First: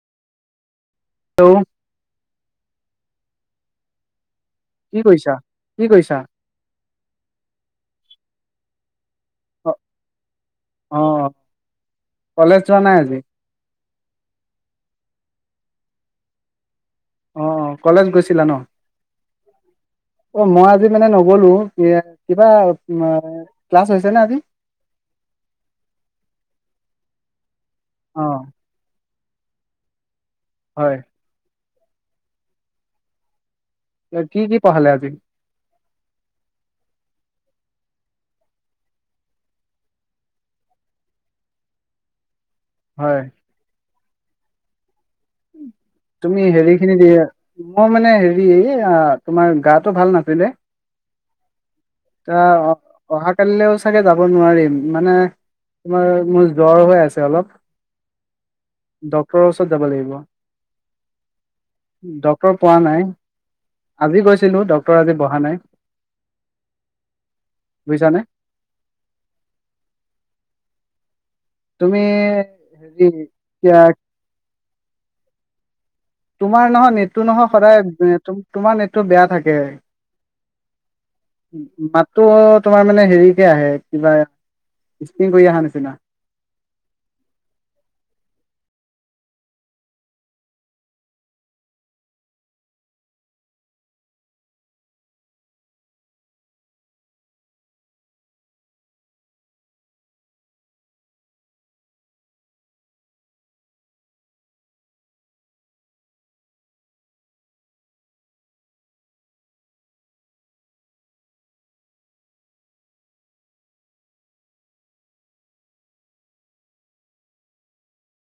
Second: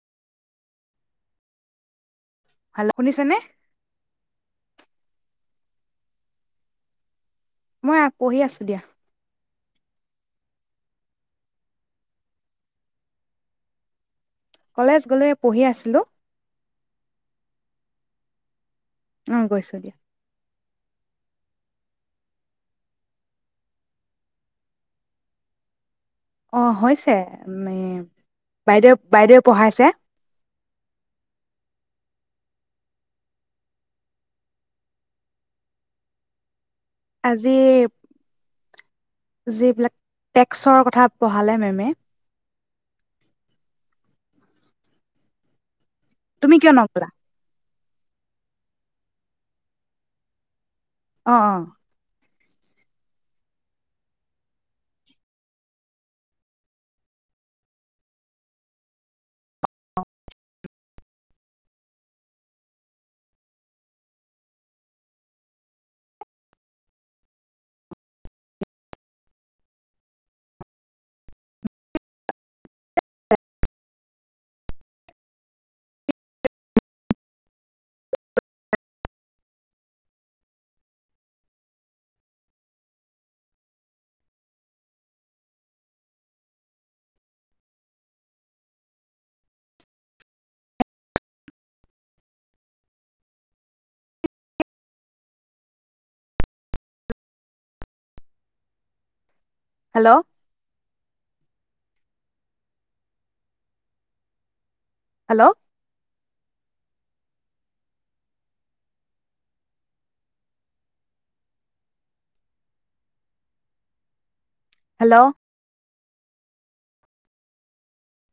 Hello hello, শুনিছে নে? কি কৈছা, কি কৈছা? মই আ পঢ়ি আছোঁ দিয়া। অ', অ‌', কলেজ যোৱা নাই আজি? কলেজ গ'লো, এই পঢ়ি আছিলোঁ। অ', অ', কলেজ গৈছিলা‌ ন? অ' গৈছো দিয়া। অ', ‌মই আজি মানে নগলোঁ। দিয়া, কিবা তোমাৰ, ক্লাছ হৈছে নে আজি? অ', হৈছে। [unintelligible] অ বাইদেউ বাইদেউ পঢ়াইছে। হয়। এ কি কি পাহালে আজি? আজি যিবিলাক টেক্সৰ কথা পঢ়ালে মেমে হয়। উম। তুমি কিয় হেৰি খিনি নগ'লা? দিয়া মই মানে হেৰি এয়া, তোমাৰ গাটো ভাল নাছিলে। অ, অ। টা, অহা-অহা কালিলেও চাগে যাব নোৱাৰিম, মানে তোমাৰ মোৰ জ্বৰ হৈ আছে অলপ, ডক্তৰৰ ওচৰত যাব লাগিব। ড্ক্তৰ পোৱা নাই আজি গৈছিলো, ডক্তট আজি বহা নাই বুজিছানে? তুমি হেৰি কিয়া তোমাৰ নহয় নেটটো নহয় সদায় নেত্ৰক, তোমাৰ নেটটো বেয়া থাকে, মাতটো তোমাৰ মানে হেৰিকে আহে, কিবা ষ্টিং কৰি আহা নিচিনা। Hello hello hello